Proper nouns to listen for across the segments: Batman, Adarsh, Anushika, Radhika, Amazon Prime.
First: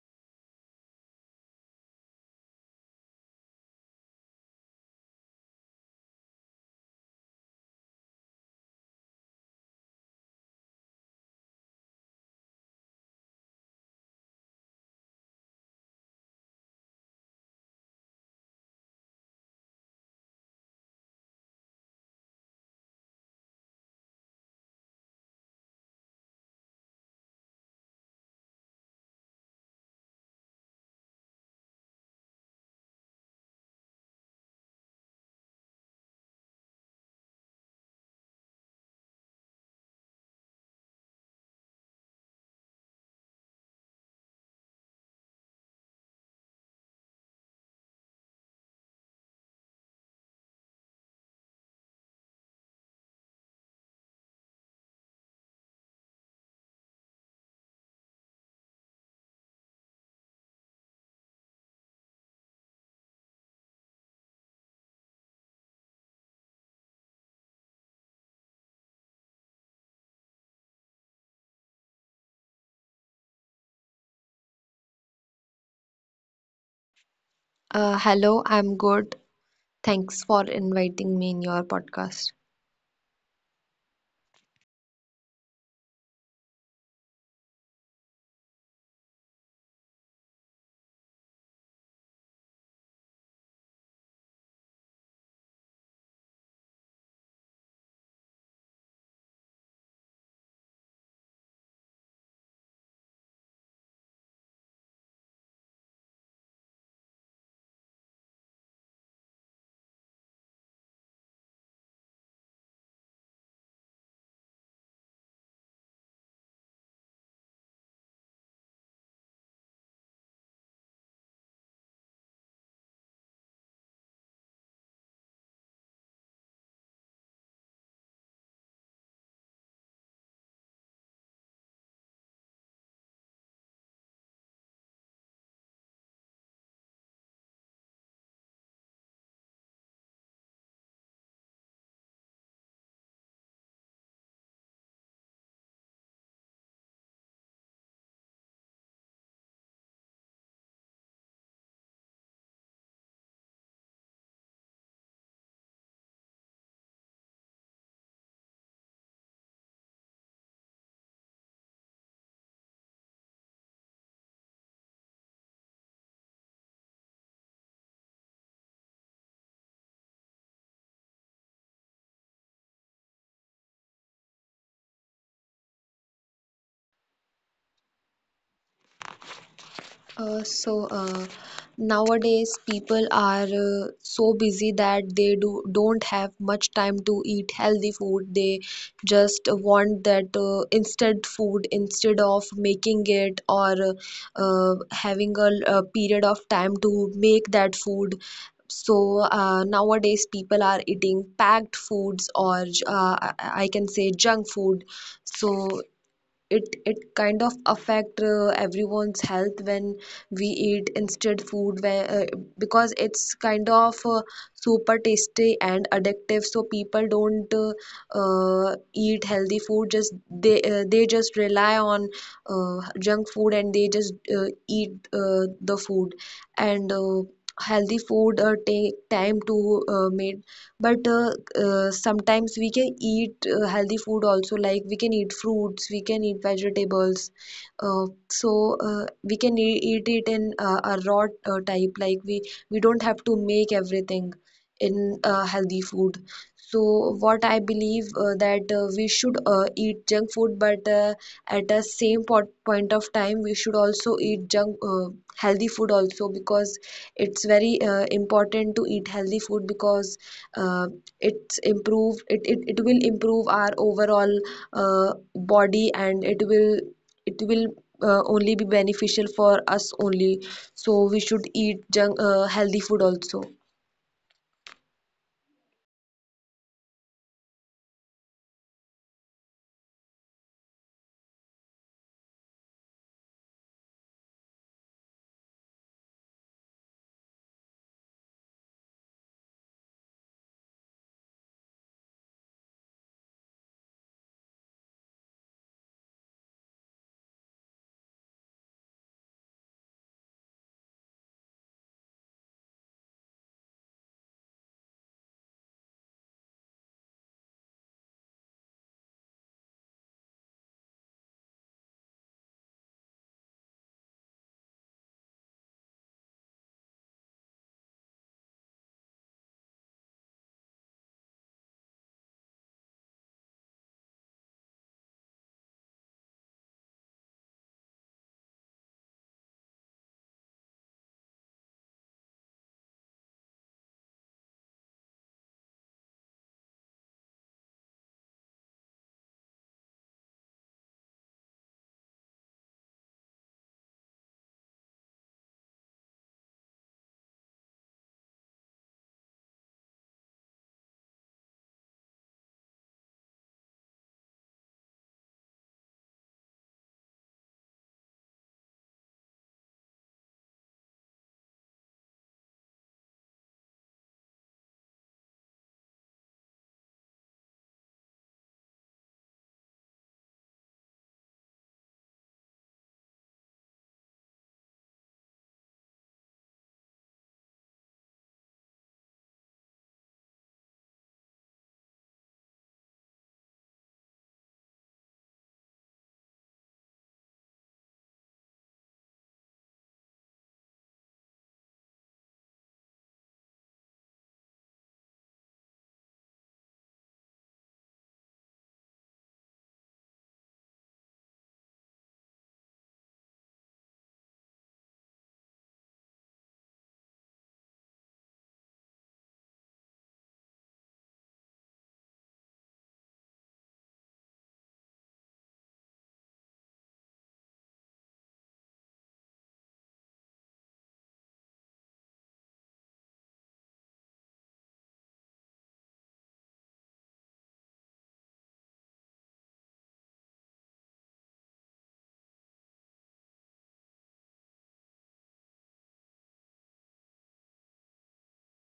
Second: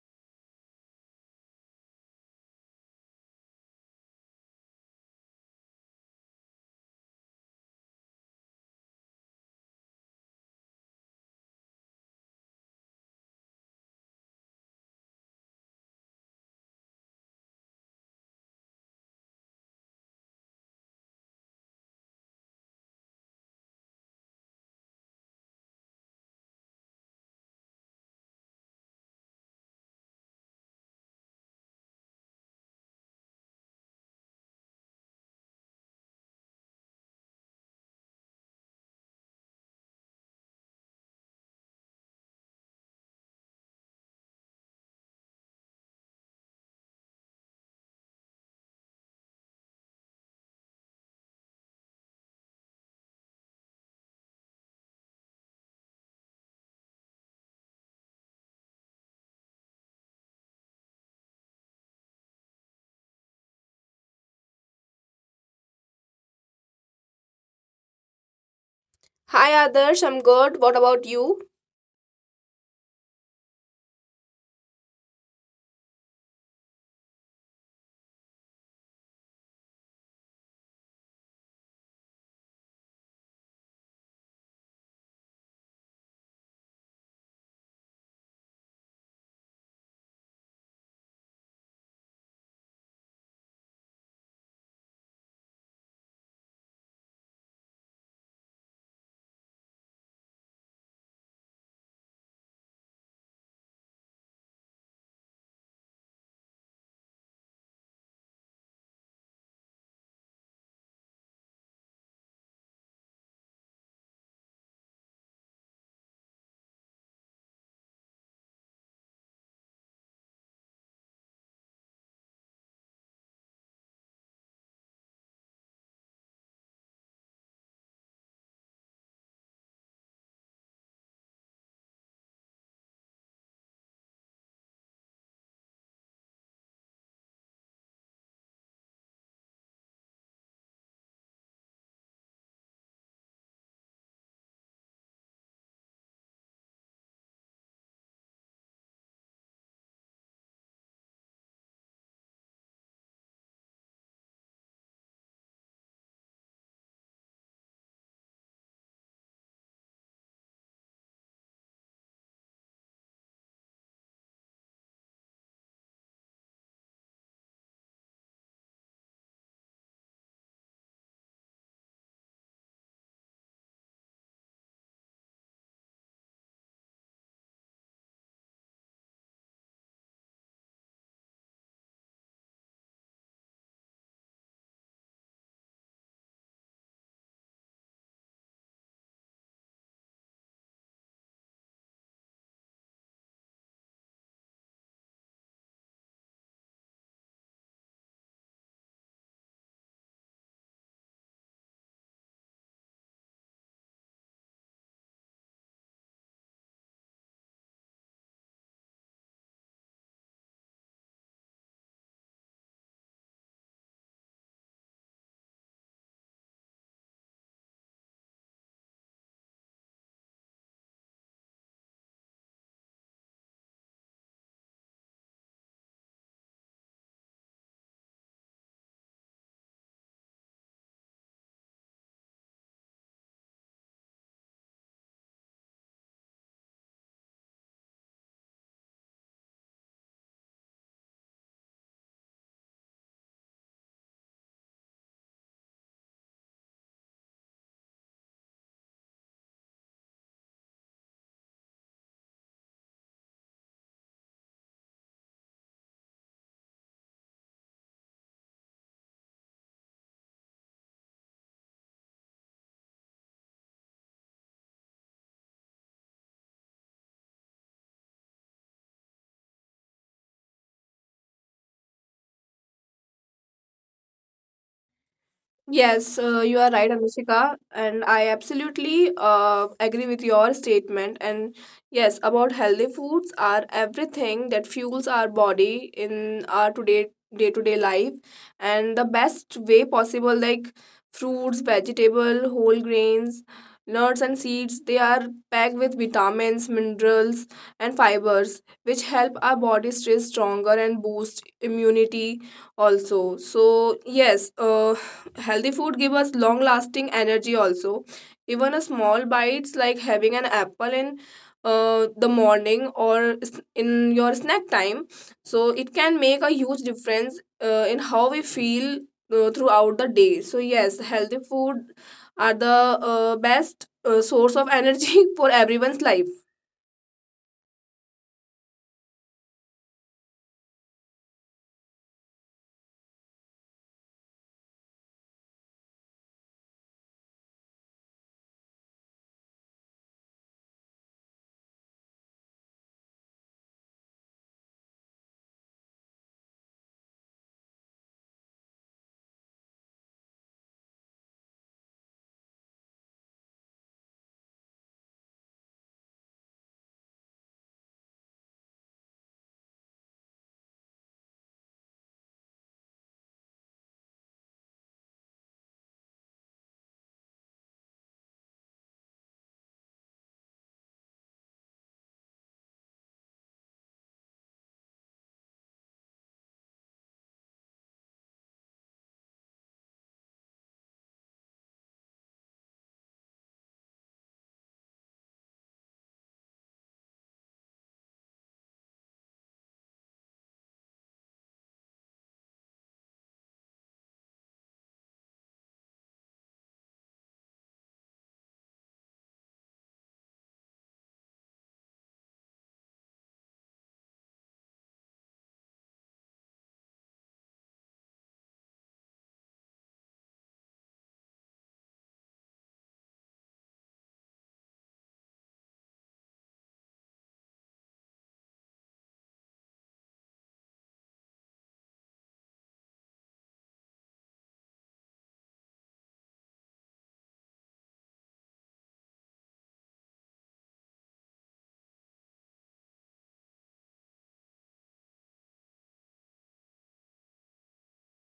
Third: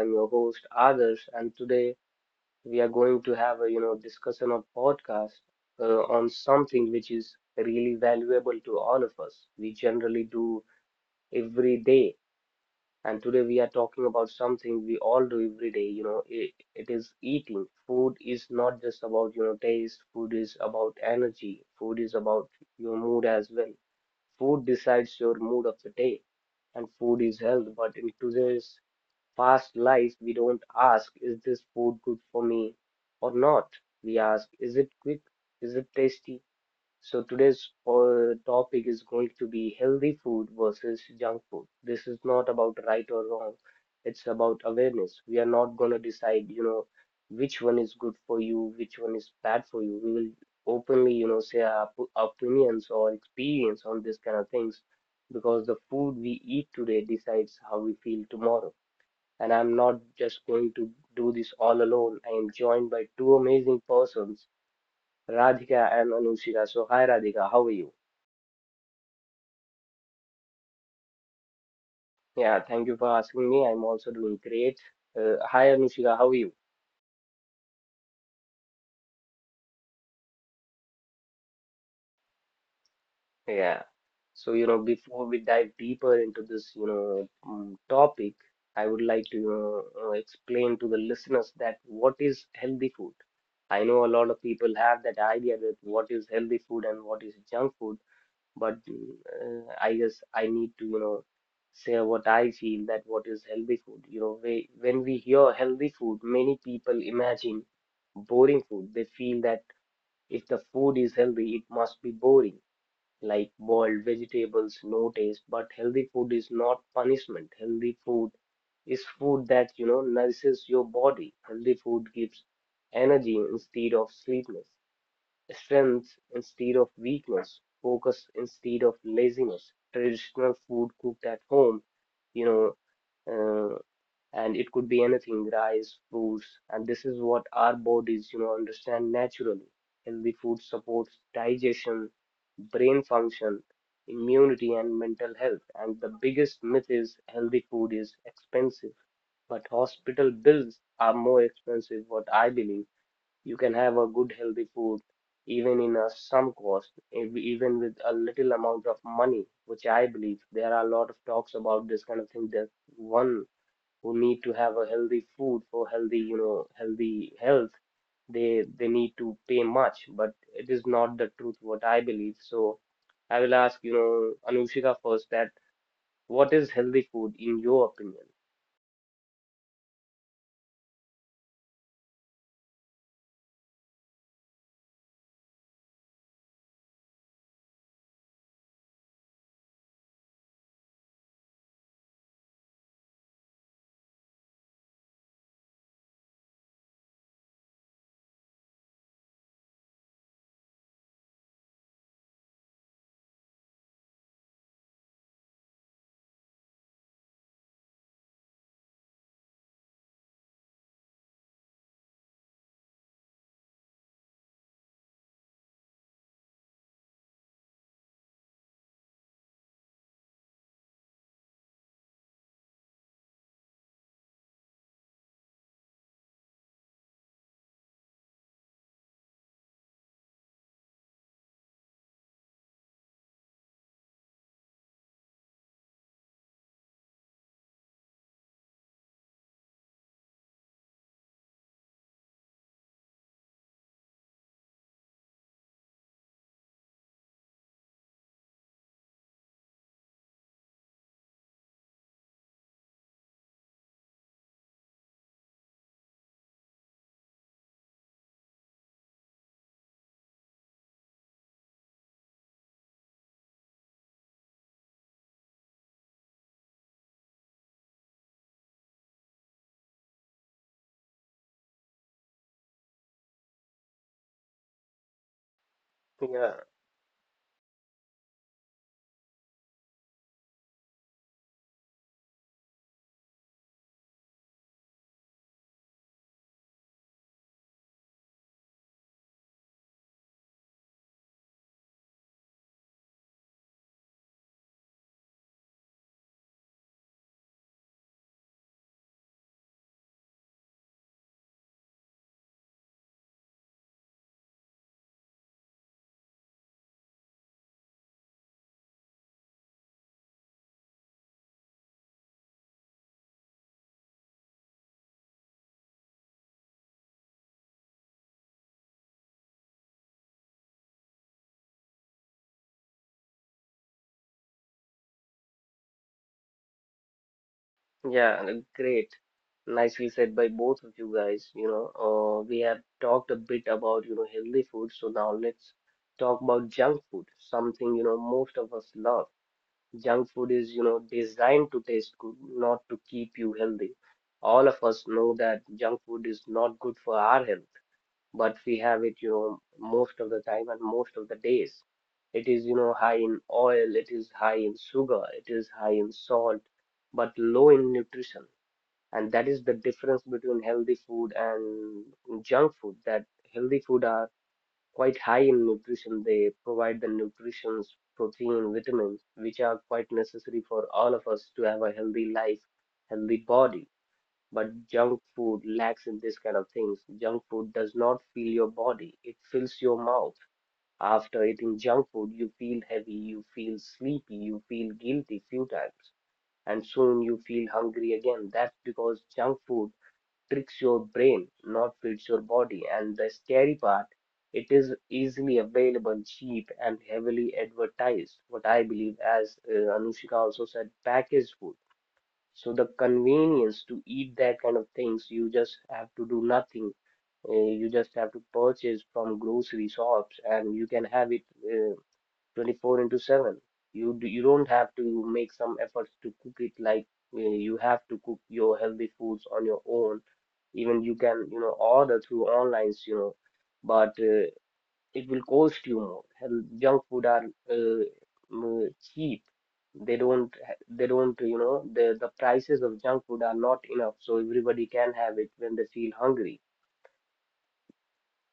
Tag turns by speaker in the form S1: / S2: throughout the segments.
S1: I'm your host Adarsh, and today we are going to have a discussion or podcast on something which is really valuable to all of us. We generally do every day, and today we are talking about something we all do every day. It is eating. Food is not just about taste. Food is about energy. Food is about your mood as well. Food decides your mood of the day, and food is health. But in today's fast life, we don't ask, is this food good for me or not? We ask, is it quick? Is it tasty? So today's topic is going to be healthy food versus junk food. This is not about right or wrong. It's about awareness. We are not going to decide, which one is good for you, which one is bad for you. We will openly, say our opinions or experience on this kind of things, because the food we eat today decides how we feel tomorrow. And I'm not just going to do this all alone. I am joined by two amazing persons, Radhika and Anushika. So, hi Radhika, how are you?
S2: Hi Adarsh, I'm good. What about you?
S1: Yeah, thank you for asking me. I'm also doing great. Hi Anushika, how are you?
S3: Hello, I'm good. Thanks for inviting me in your podcast.
S1: Yeah. So, before we dive deeper into this, topic, I would like to, explain to the listeners that what is healthy food. I know a lot of people have that idea that what is healthy food and what is junk food, but I guess I need to, say what I feel that what is healthy food. When we hear healthy food, many people imagine boring food. They feel that if the food is healthy, it must be boring, like boiled vegetables, no taste. But healthy food is not punishment. Healthy food is food that, nourishes your body. Healthy food gives energy instead of sweetness, strength instead of weakness, focus instead of laziness, traditional food cooked at home, you know, uh, and it could be anything, rice, fruits, and this is what our bodies, understand naturally. Healthy food supports digestion, brain function, immunity, and mental health. And the biggest myth is healthy food is expensive, but hospital bills are more expensive. What I believe, you can have a good healthy food even in a some cost, even with a little amount of money, which I believe there are a lot of talks about this kind of thing, that one who need to have a healthy food for healthy, healthy health, they need to pay much, but it is not the truth, what I believe. So I will ask, Anushika first, that what is healthy food in your opinion?
S3: Uh, so uh, Nowadays people are so busy that they do don't have much time to eat healthy food. They just want that instant food instead of making it or having a period of time to make that food. Nowadays people are eating packed foods or I can say junk food. So it kind of affect everyone's health when we eat instant food where, because it's kind of super tasty and addictive, so people don't eat healthy food, just they just rely on junk food, and they just eat the food. And Healthy food take time to made, but sometimes we can eat healthy food also. Like we can eat fruits, we can eat vegetables, we can eat it in a raw type. Like we don't have to make everything in healthy food. So what I believe that we should eat junk food, but at the same point of time we should also eat junk healthy food also, because it's very important to eat healthy food, because uh, it will improve our overall body, and it will only be beneficial for us only. So we should eat junk healthy food also.
S2: Yes, you
S1: Yeah.
S2: are right, Anushika, and I absolutely agree with your statement. And yes, about healthy foods are everything that fuels our body in our today day-to-day life, and the best way possible, like fruits, vegetable, whole grains, nuts, and seeds. They are packed with vitamins, minerals, and fibers, which help our body stay stronger and boost immunity also. So yes, healthy food give us long lasting energy also. Even a small bites like having an apple in the morning or in your snack time, so it can make a huge difference in how we feel throughout the day. So yes, healthy food are the best source of energy for everyone's life.
S1: Yeah, and great. Nicely said by both of you guys. We have talked a bit about, healthy food, so now let's talk about junk food, something, most of us love. Junk food is, designed to taste good, not to keep you healthy. All of us know that junk food is not good for our health, but we have it, most of the time and most of the days. It is, high in oil, it is high in sugar, it is high in salt, but low in nutrition, and that is the difference between healthy food and junk food, that healthy food are quite high in nutrition. They provide the nutritions, protein, vitamins, which are quite necessary for all of us to have a healthy life, healthy body. But junk food lacks in this kind of things. Junk food does not fill your body, it fills your mouth. After eating junk food, you feel heavy, you feel sleepy, you feel guilty few times, and soon you feel hungry again. That's because junk food tricks your brain, not feeds your body. And the scary part, it is easily available, cheap, and heavily advertised. What I believe, as Anushika also said, packaged food. So the convenience to eat that kind of things, you just have to do nothing. You just have to purchase from grocery shops, and you can have it 24 into 7. You don't have to make some efforts to cook it, like you have to cook your healthy foods on your own. Even you can order through online but it will cost you more. Hell, junk food are uh, mm, cheap. They don't the prices of junk food are not enough, so everybody can have it when they feel hungry.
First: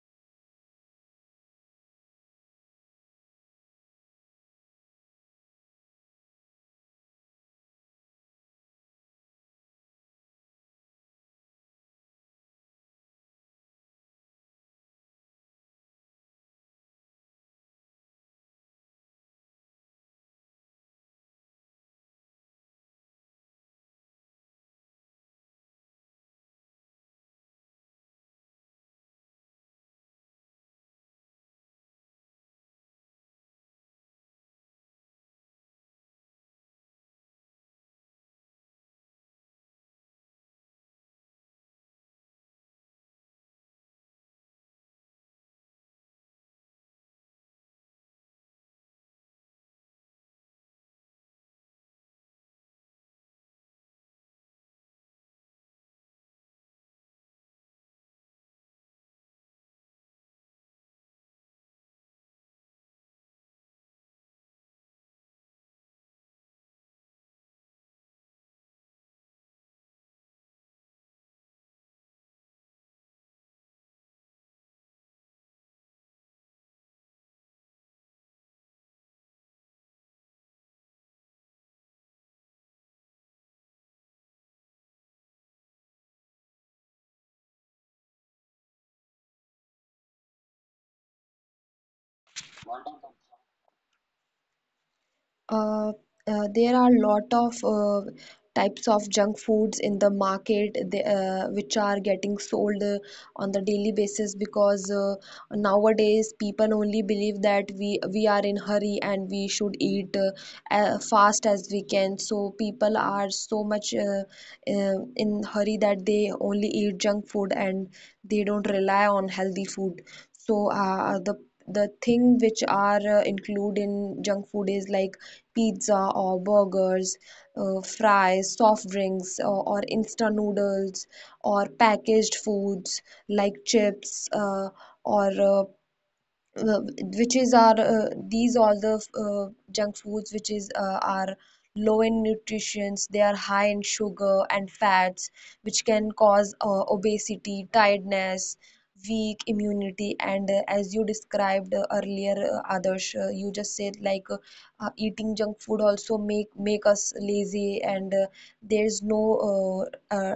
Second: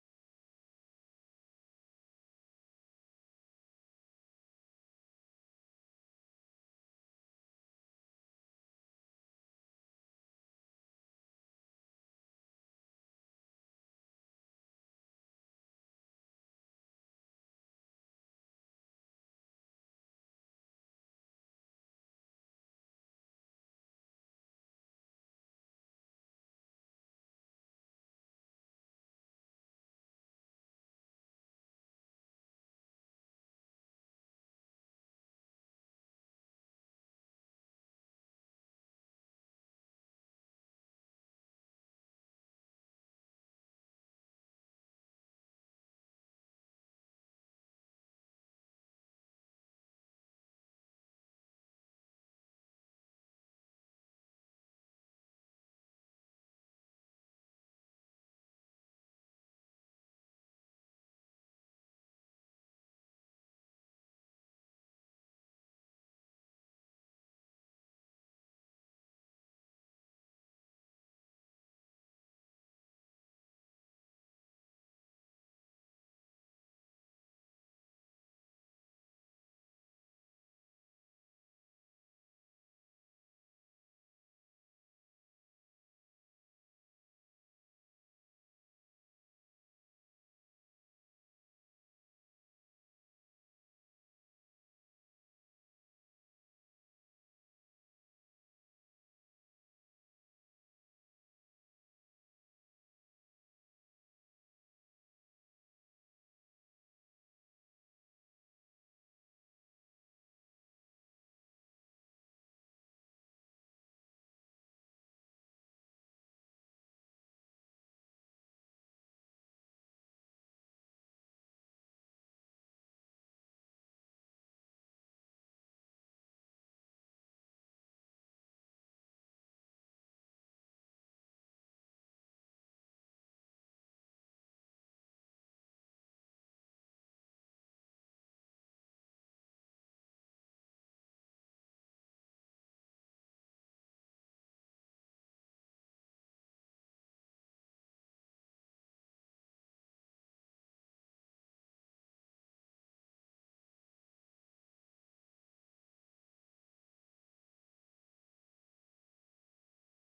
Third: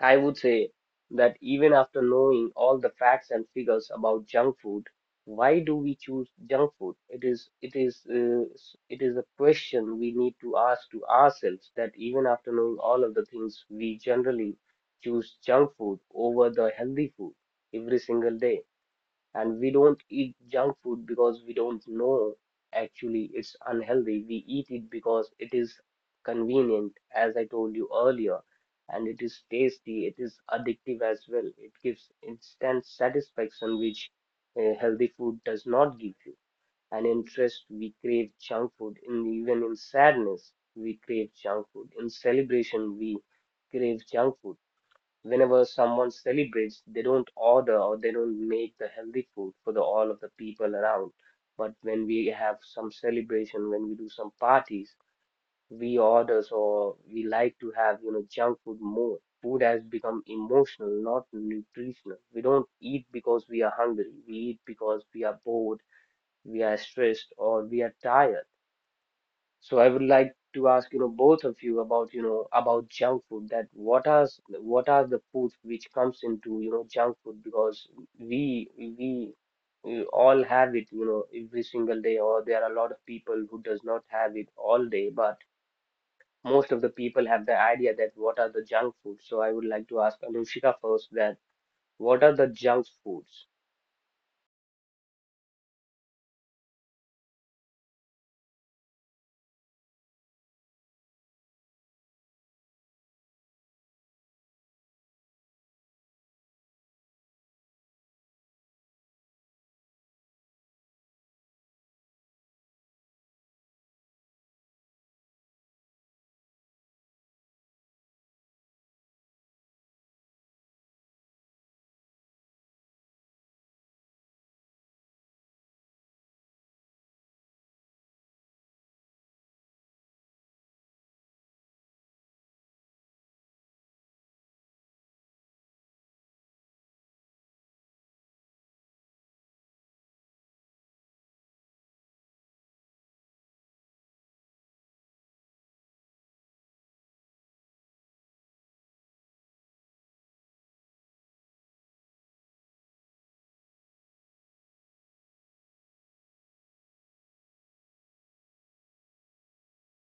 S1: I would say that even after knowing all the facts and figures about junk food, why do we choose junk food? It is a question we need to ask to ourselves, that even after knowing all of the things, we generally choose junk food over the healthy food every single day. And we don't eat junk food because we don't know actually it's unhealthy. We eat it because it is convenient, as I told you earlier, and it is tasty, it is addictive as well. It gives instant satisfaction, which healthy food does not give you. And in stress, we crave junk food. In, even in sadness, we crave junk food. In celebration, we crave junk food. Whenever someone celebrates, they don't order or they don't make the healthy food for the all of the people around. But when we have some celebration, when we do some parties, we orders or we like to have, junk food more. Food has become emotional, not nutritional. We don't eat because we are hungry. We eat because we are bored, we are stressed, or we are tired. So I would like to ask, both of you about, about junk food, that what are the foods which comes into, junk food, because we we we all have it, every single day, or there are a lot of people who does not have it all day, but most of the people have the idea that what are the junk foods. So I would like to ask Anushika first, that what are the junk foods?
S3: Uh, there are a lot of types of junk foods in the market which are getting sold on the daily basis, because nowadays people only believe that we are in hurry and we should eat as fast as we can. So people are so much in hurry that they only eat junk food and they don't rely on healthy food. So uh, the the thing which are include in junk food is like pizza or burgers, fries, soft drinks, or instant noodles, or packaged foods like chips, or uh, which is our these all the junk foods which is are low in nutrients. They are high in sugar and fats, which can cause obesity, tiredness, weak immunity. And as you described earlier, Adarsh, you just said like eating junk food also make us lazy. And there's no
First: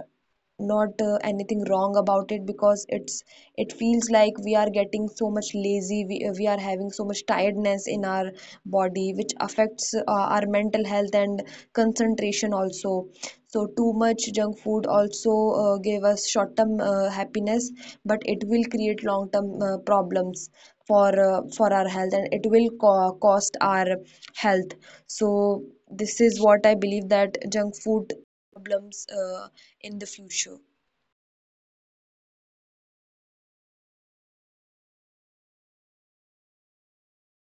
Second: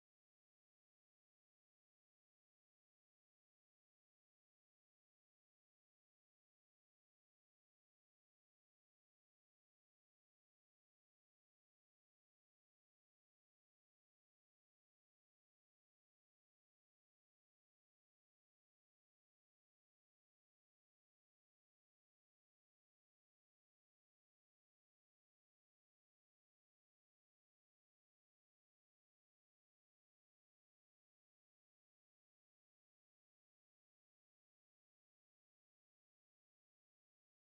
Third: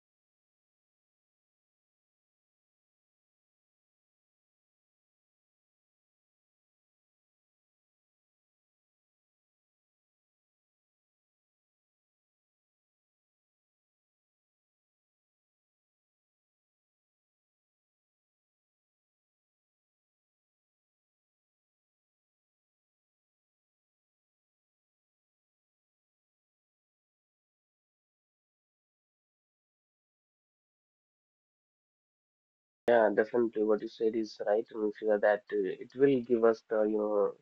S3: not anything wrong about it, because it's it feels like we are getting so much lazy, we are having so much tiredness in our body, which affects our mental health and concentration also. So too much junk food also gave us short term happiness, but it will create long term problems for our health, and it will cost our health. So this is what I believe, that junk food problems in the future?
S1: Yeah, definitely what you said is right, Anushika, that it will give us the,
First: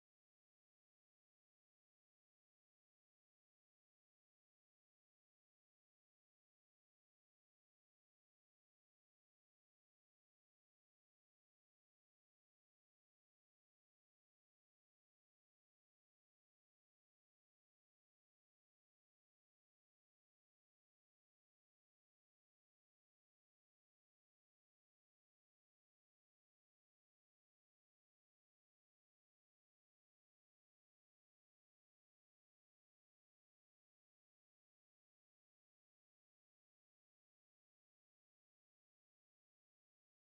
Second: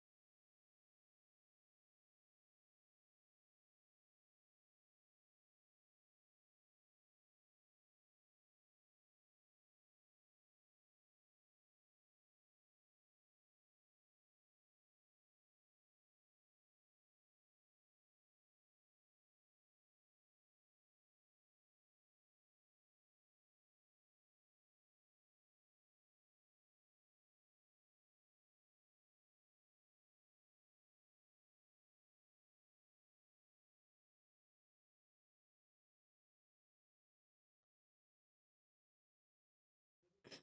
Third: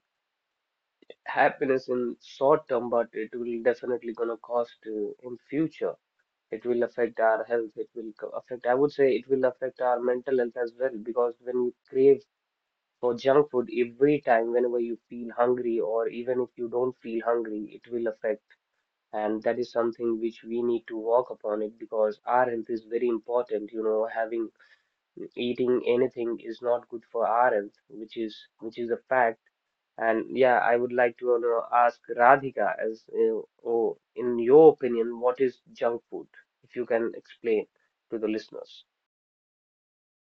S1: happiness in short term, but it will definitely gonna cost in future. It will affect our health. It will co- affect. I would say it will affect our mental health as well, because when you crave for junk food every time, whenever you feel hungry, or even if you don't feel hungry, it will affect. And that is something which we need to work upon it, because our health is very important. You know, having eating anything is not good for our health, which is a fact. And yeah, I would like to ask Radhika, in your opinion, what is junk food? If you can explain to the listeners.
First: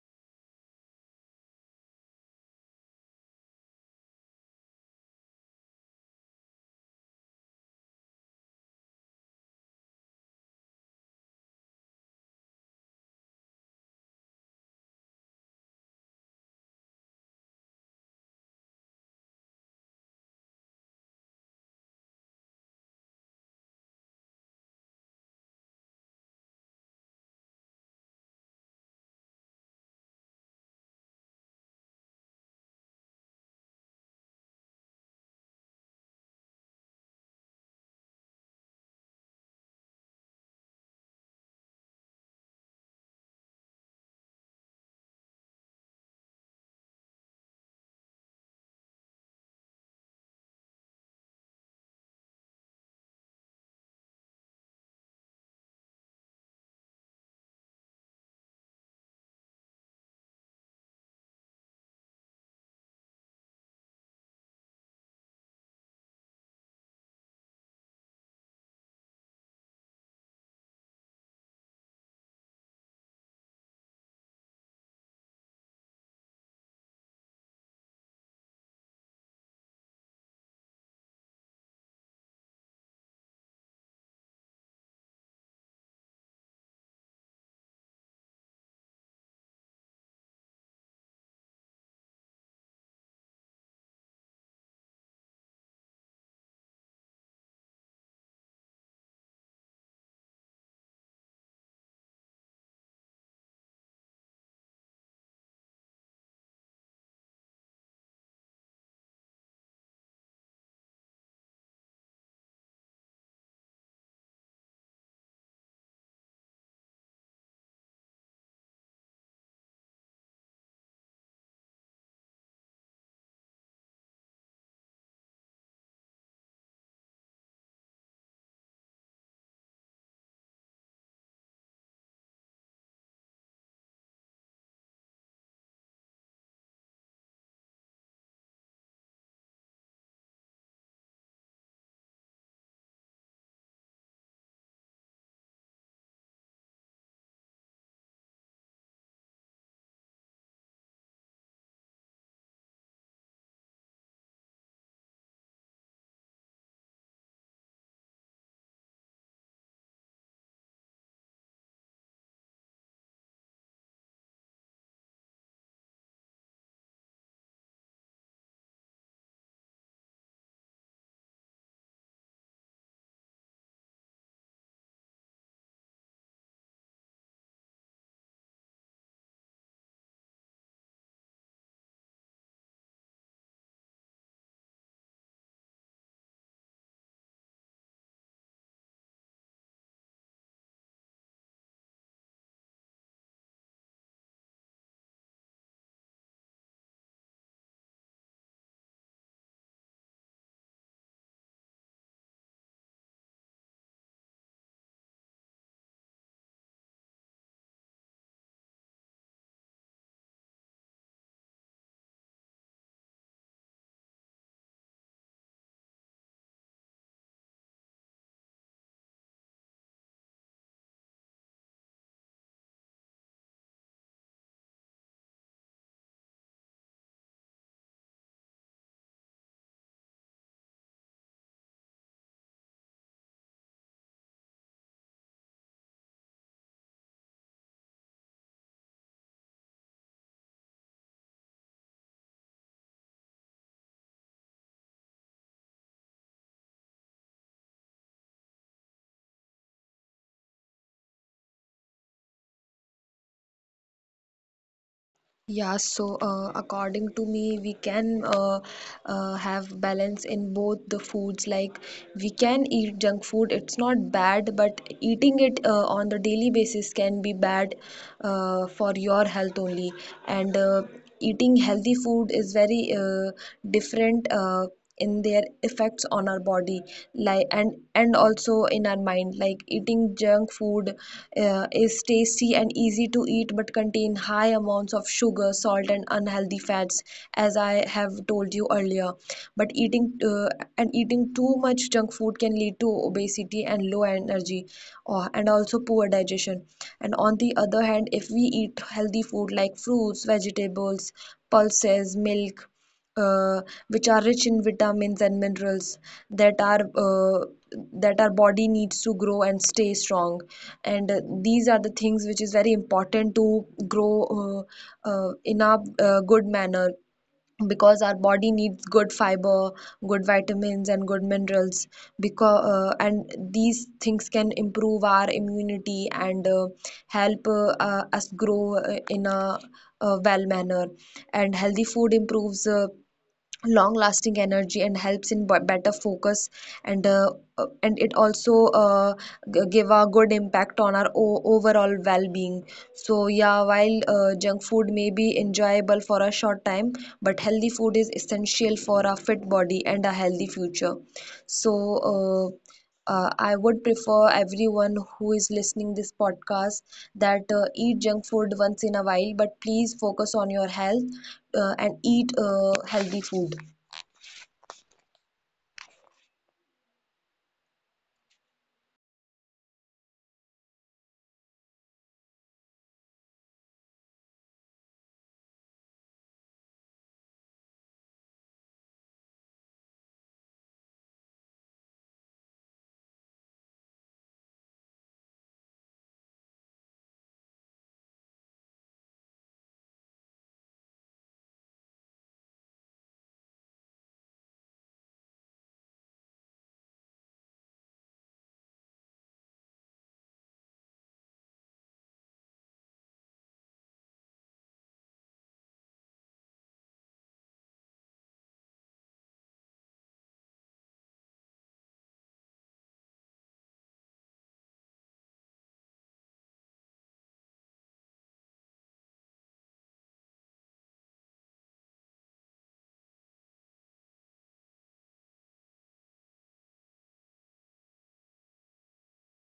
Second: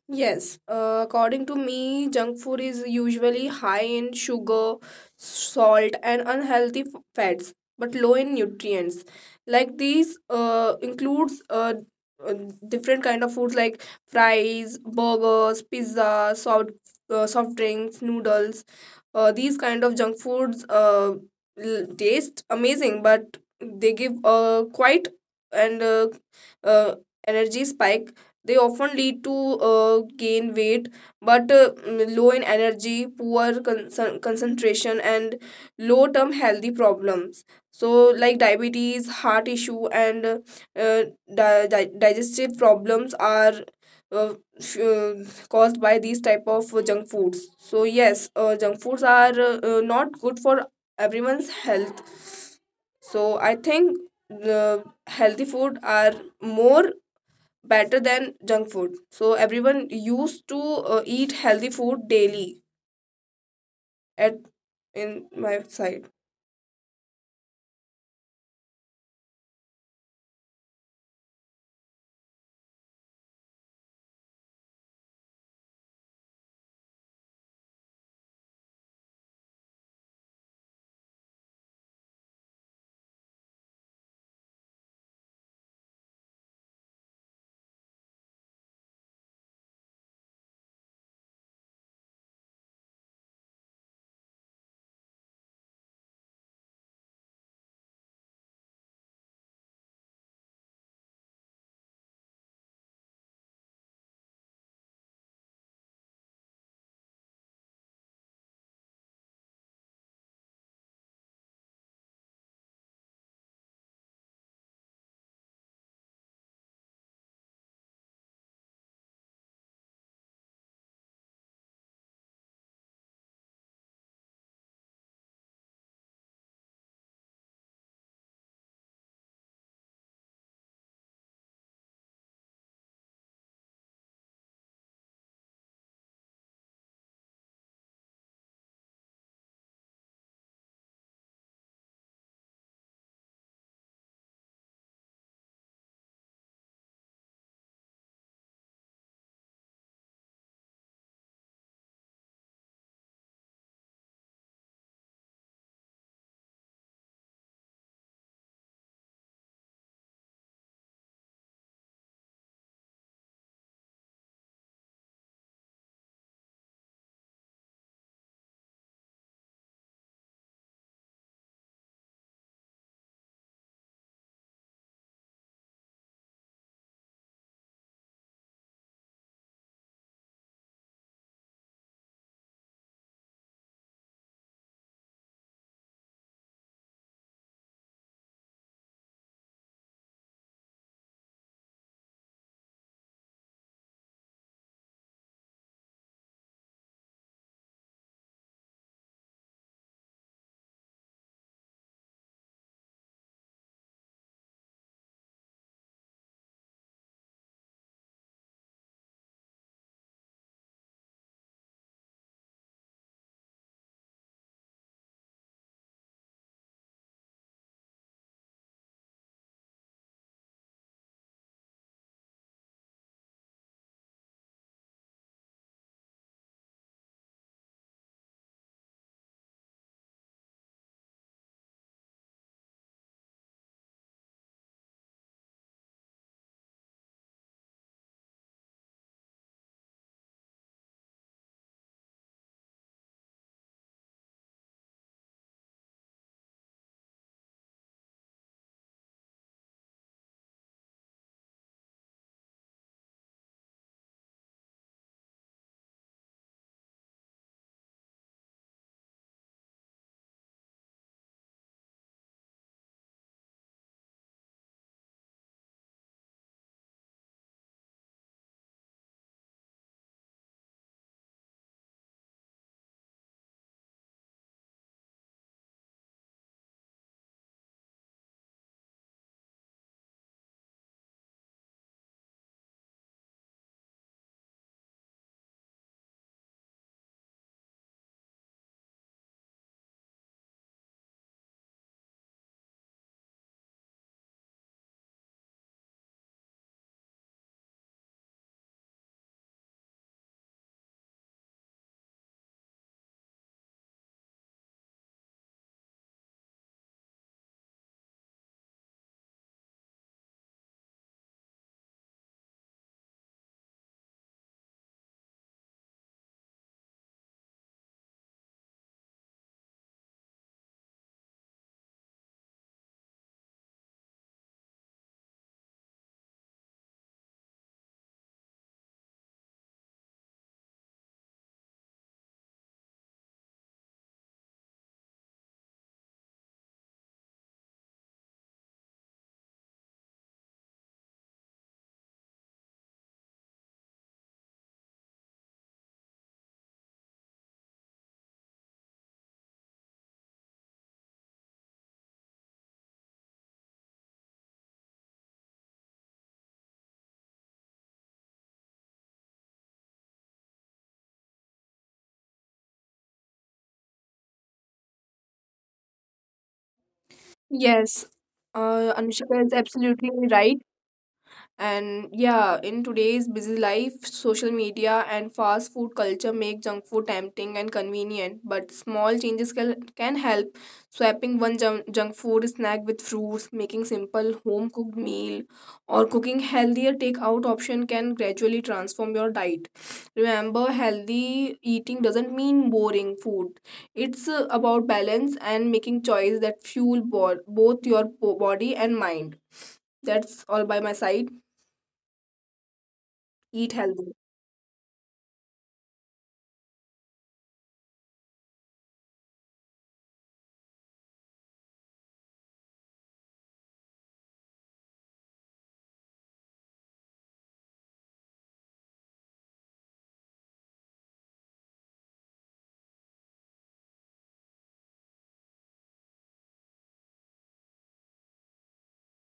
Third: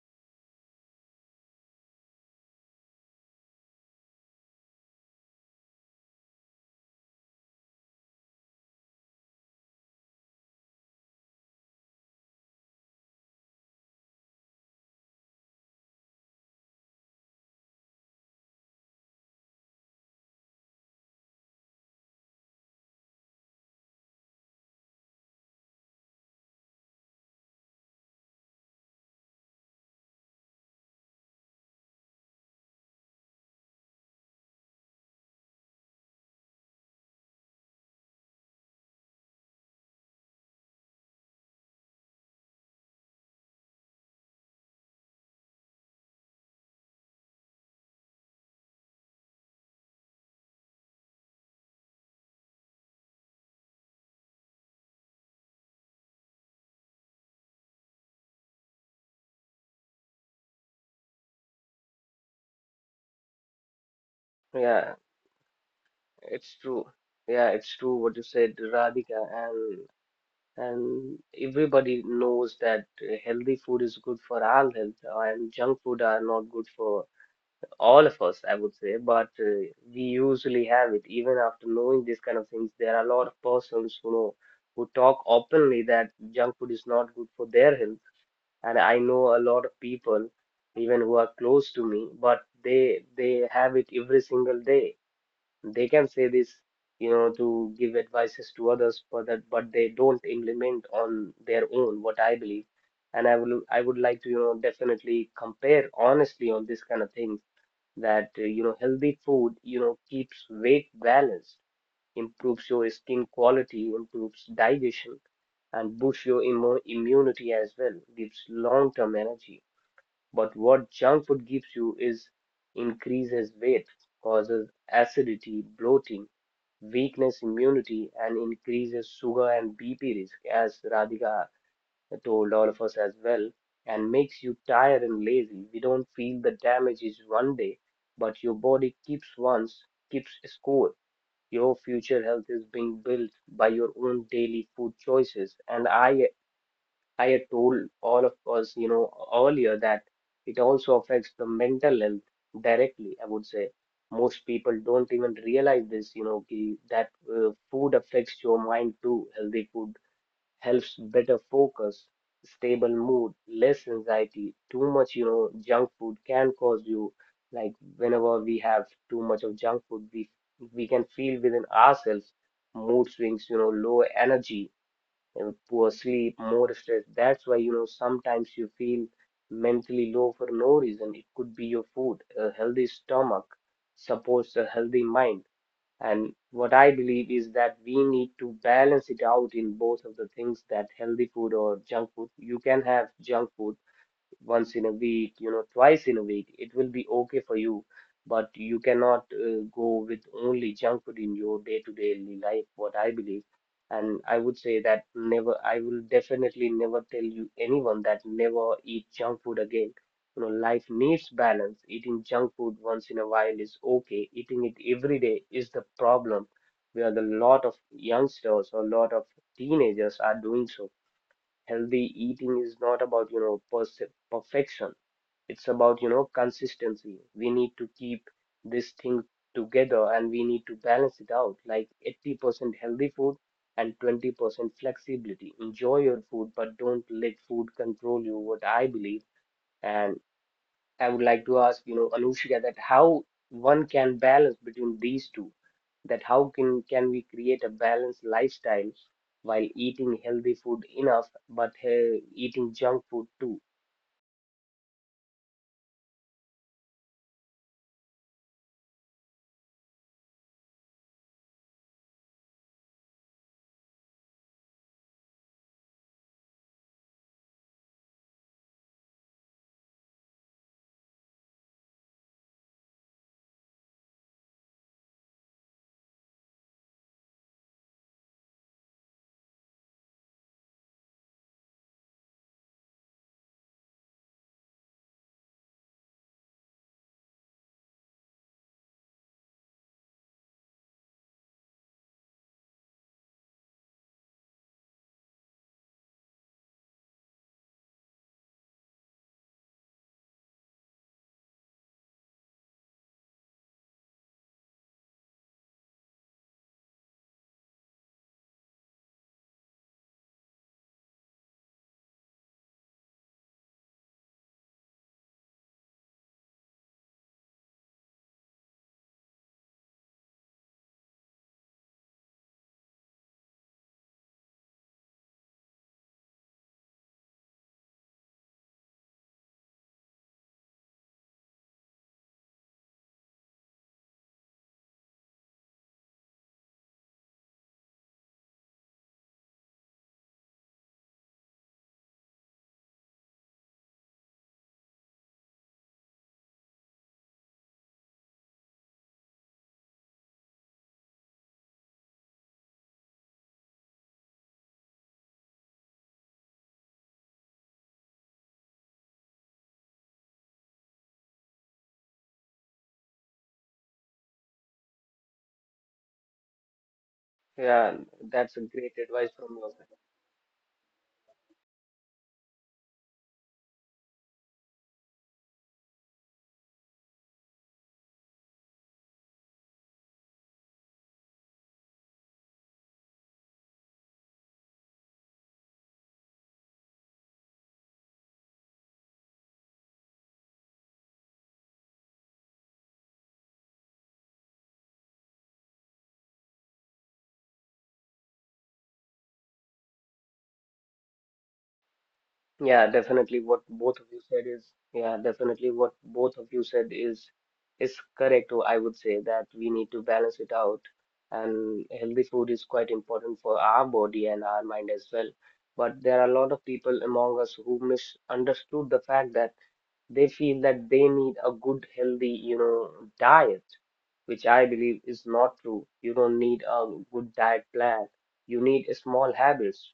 S2: Yes, according to me, junk food is usually high in sugar, salt, and unhealthy fats, but low in nutrients. Like these includes uh, different kind of foods like fries, burgers, pizza, soft drinks, noodles. These kind of junk foods taste amazing, but they give quite and uh, energy spike. They often lead to gain weight, but low in energy, poor concentration, and low term healthy problems. So, like diabetes, heart issue, and uh, digestive problems are uh, sh- uh, caused by these type of junk foods. So yes, junk foods are not good for everyone's health. So I think the healthy food are more better than junk food, so everyone used to eat healthy food daily at
S1: Yeah,
S2: in my side.
S1: it's true. Yeah, it's true what you said, Radhika, and everybody knows that healthy food is good for our health, and junk food are not good for all of us, I would say, but we usually have it even after knowing these kind of things. There are a lot of persons who know, who talk openly that junk food is not good for their health, and I know a lot of people, even who are close to me, but they have it every single day. They can say this, to give advices to others, but they don't implement on their own. What I believe. And I, will, I would like to, definitely compare honestly on this kind of things, that healthy food keeps weight balanced, improves your skin quality, improves digestion, and boosts your immunity as well, gives long-term energy. But what junk food gives you is increases weight, causes acidity, bloating, weakness immunity, and increases sugar and bp risk, as Radhika told all of us as well, and makes you tired and lazy. We don't feel the damage is one day, but your body keeps score. Your future health is being built by your own daily food choices. And I had told all of us, earlier that it also affects the mental health directly, I would say. Most people don't even realize this, that food affects your mind too. Healthy food helps better focus, stable mood, less anxiety. Too much, junk food can cause you, like whenever we have too much of junk food, we can feel within ourselves mood swings, you know, low energy, poor sleep, more stress. That's why, you know, sometimes you feel mentally low for no reason. It could be your food. A healthy stomach supports a healthy mind. And what I believe is that we need to balance it out in both of the things, that healthy food or junk food. You can have junk food once in a week, you know, twice in a week, it will be okay for you. But you cannot go with only junk food in your day-to-day life, what I believe. And I would say that never, I will definitely never tell you anyone that never eat junk food again. You know, life needs balance. Eating junk food once in a while is okay. Eating it every day is the problem, where the lot of youngsters or lot of teenagers are doing so. Healthy eating is not about, you know, perfection, it's about, you know, consistency. We need to keep this thing together and we need to balance it out, like 80% healthy food and 20% flexibility. Enjoy your food, but don't let food control you, what I believe. And I would like to ask, you know, Anushka, that how one can balance between these two, that how can we create a balanced lifestyle while eating healthy food enough, but eating junk food too?
S3: Yeah, so according to me, we can have balance in both the foods. Like we can eat junk food; it's not bad, but eating it on the daily basis can be bad for your health only. And eating healthy food is very different in their effects on our body, like and also in our mind. Like eating junk food is tasty and easy to eat, but contain high amounts of sugar, salt, and unhealthy fats, as I have told you earlier. But eating too much junk food can lead to obesity and low energy, and also poor digestion. And on the other hand, if we eat healthy food like fruits, vegetables, pulses, milk, uh, which are rich in vitamins and minerals that are that our body needs to grow and stay strong. And these are the things which is very important to grow in a good manner, because our body needs good fiber, good vitamins, and good minerals, because and these things can improve our immunity, and help us grow in a well manner. And healthy food improves long lasting energy and helps in better focus. And it also give a good impact on our overall well being. So yeah, while junk food may be enjoyable for a short time, but healthy food is essential for a fit body and a healthy future. So uh, I would prefer everyone who is listening this podcast that eat junk food once in a while, but please focus on your health and eat healthy food.
S1: Yeah,
S2: Yes,
S1: that's a great advice from you.
S2: Anushika is absolutely right. And yeah, in today's busy life, social media and fast food culture make junk food tempting and convenient, but small changes can help. Swapping one junk food snack with fruits, making simple home cooked meal, or cooking healthier takeout option can gradually transform your diet. Remember, healthy eating doesn't mean boring food. It's about balance and making choices that fuel both your body and mind. That's all by my side,
S1: Yeah, definitely what both of you
S2: eat
S1: said is,
S2: healthy.
S1: yeah, definitely what both of you said is correct. So I would say that we need to balance it out, and healthy food is quite important for our body and our mind as well. But there are a lot of people among us who misunderstood the fact that they feel that they need a good healthy, you know, diet, which I believe is not true. You don't need a good diet plan, you need small habits,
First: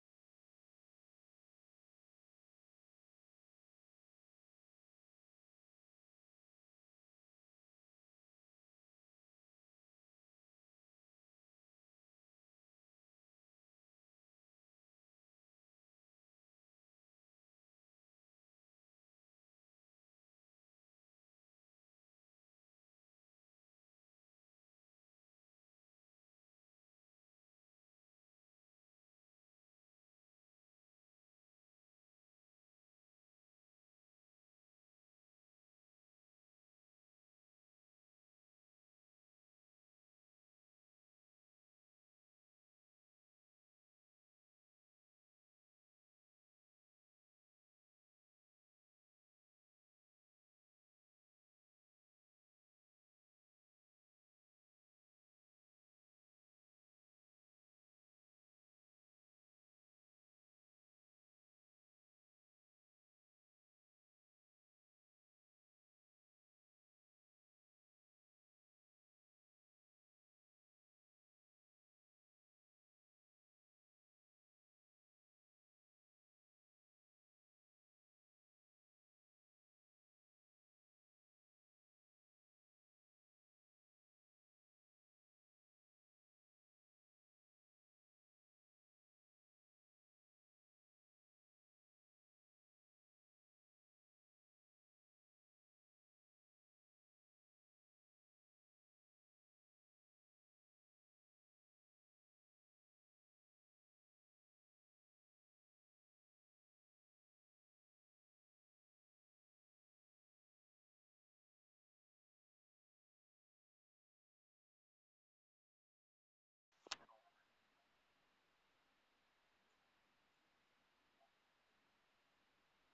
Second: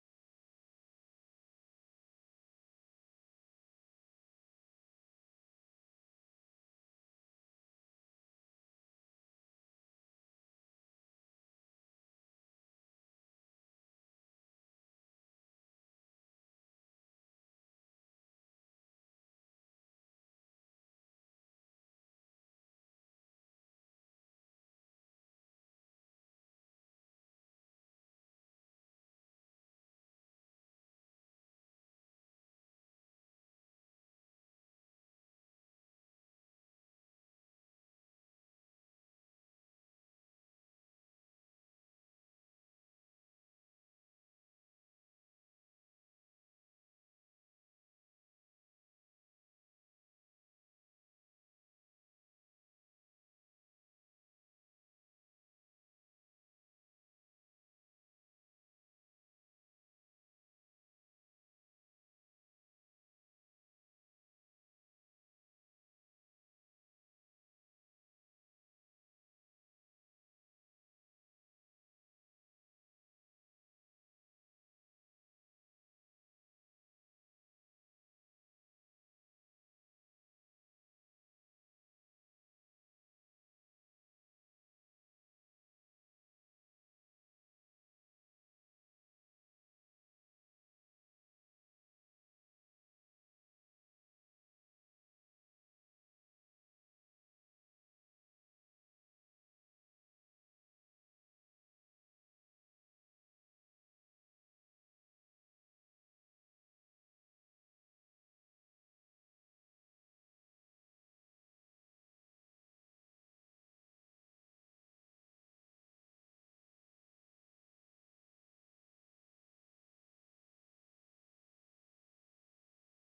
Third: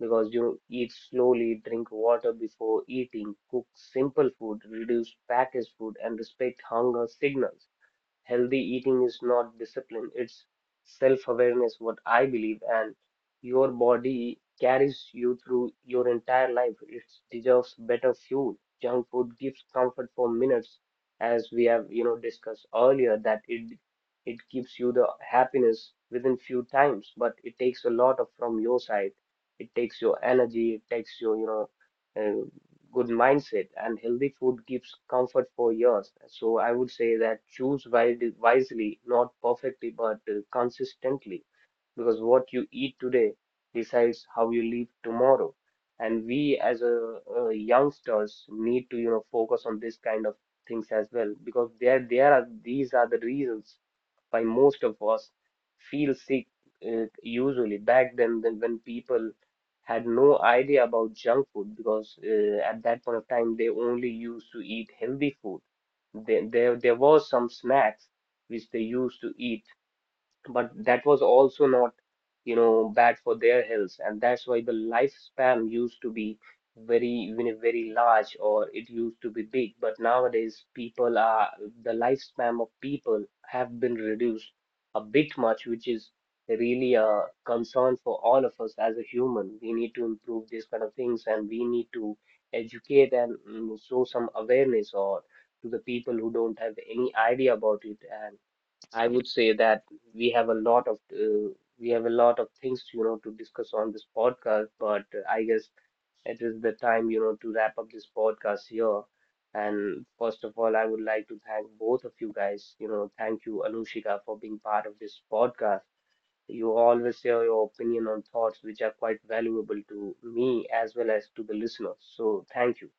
S1: because you eat slowly, drink water before eating, cook simple food, reduce packaged food, and respect hunger signals. Healthy eating is not discipline, it's self-awareness, what I believe. And your body carries you through your entire life. It deserves better fuel. Junk food gives comfort for minutes, as we have, you know, discussed earlier, that it gives you the happiness within few times, but it takes a lot of from your side. It takes your energy, it takes your, you know, uh, good mindset, and healthy food gives comfort for years. So I would say that choose wisely, not perfectly, but consistently, because what you eat today decides how you live tomorrow. And we as a, uh, youngsters need to, you know, focus on this kind of things as well, because there are these are the reasons by most of us feel sick, usually back then than when people had no idea about junk food, because at that point of time they only used to eat healthy food. There was some snacks which they used to eat, but that was also not, you know, bad for their health, and that's why the lifespan used to be very, even very large, or it used to be big. But nowadays people are, the lifespan of people have been reduced a bit much, which is really a concern for all of us. As a human we need to improve these kind of things, and we need to educate and show some awareness or to the people who don't have any idea about it. And I would say that we have a lot of uh, we have a lot of things, you know, to discuss on this podcast, but I guess it is the time, you know, to wrap up this podcast here. And first of all, I would like to thank both of you guys. You know, thank you, Anushika, for being part of this podcast. You always share your opinion on thoughts which are quite valuable to me as well as to the listeners. So thank you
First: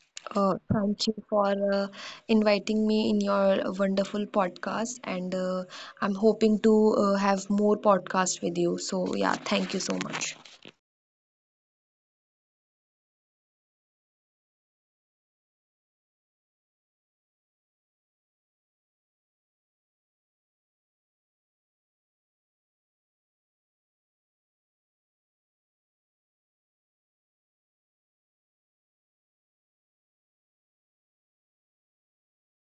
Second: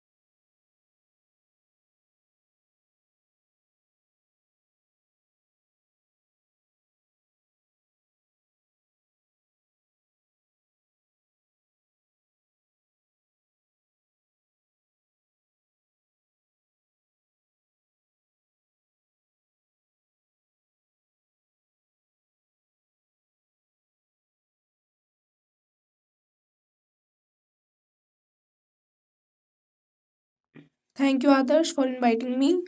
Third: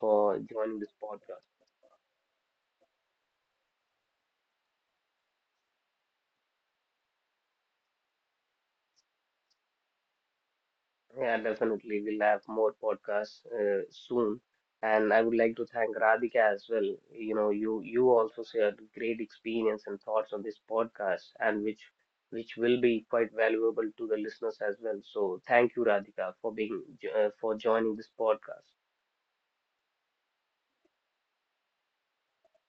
S1: for joining this
S3: Thank you
S1: podcast.
S3: for uh, inviting me in your wonderful podcast. And I'm hoping to have more podcasts with you. So yeah, thank you so much.
S1: Yeah, definitely. We'll have more podcasts soon. And I would like to thank Radhika as well. You know, you also shared great experience and thoughts on this podcast, and which will be quite valuable to the listeners as well. So thank you, Radhika, for being for joining this podcast.
S2: Thank you, Adarsh, for inviting me.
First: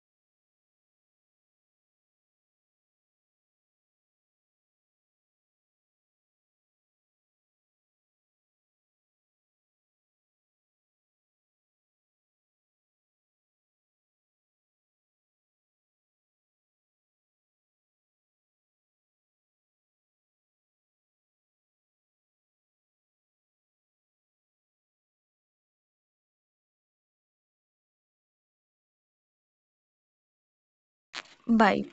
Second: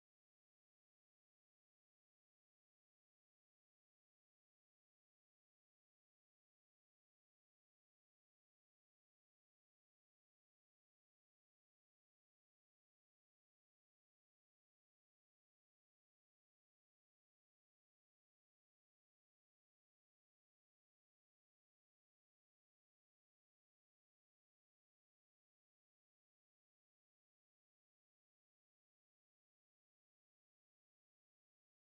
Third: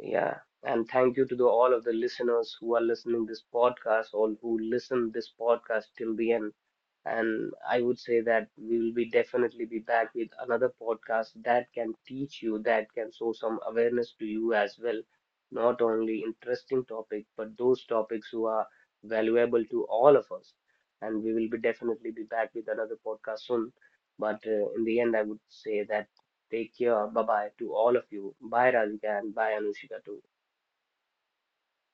S1: Yeah, and thank you to the, all of the listeners who are listening this podcast or who listen this podcast till the end. And I would say that we will be definitely be back with another podcast that can teach you, that can show some awareness to you as well. Not only interesting topic, but those topics who are valuable to all of us. And we will be definitely be back with another podcast soon. But in the end, I would say that take care. Bye bye to all of you. Bye Radhika, and bye Anushika too.
S3: Bye.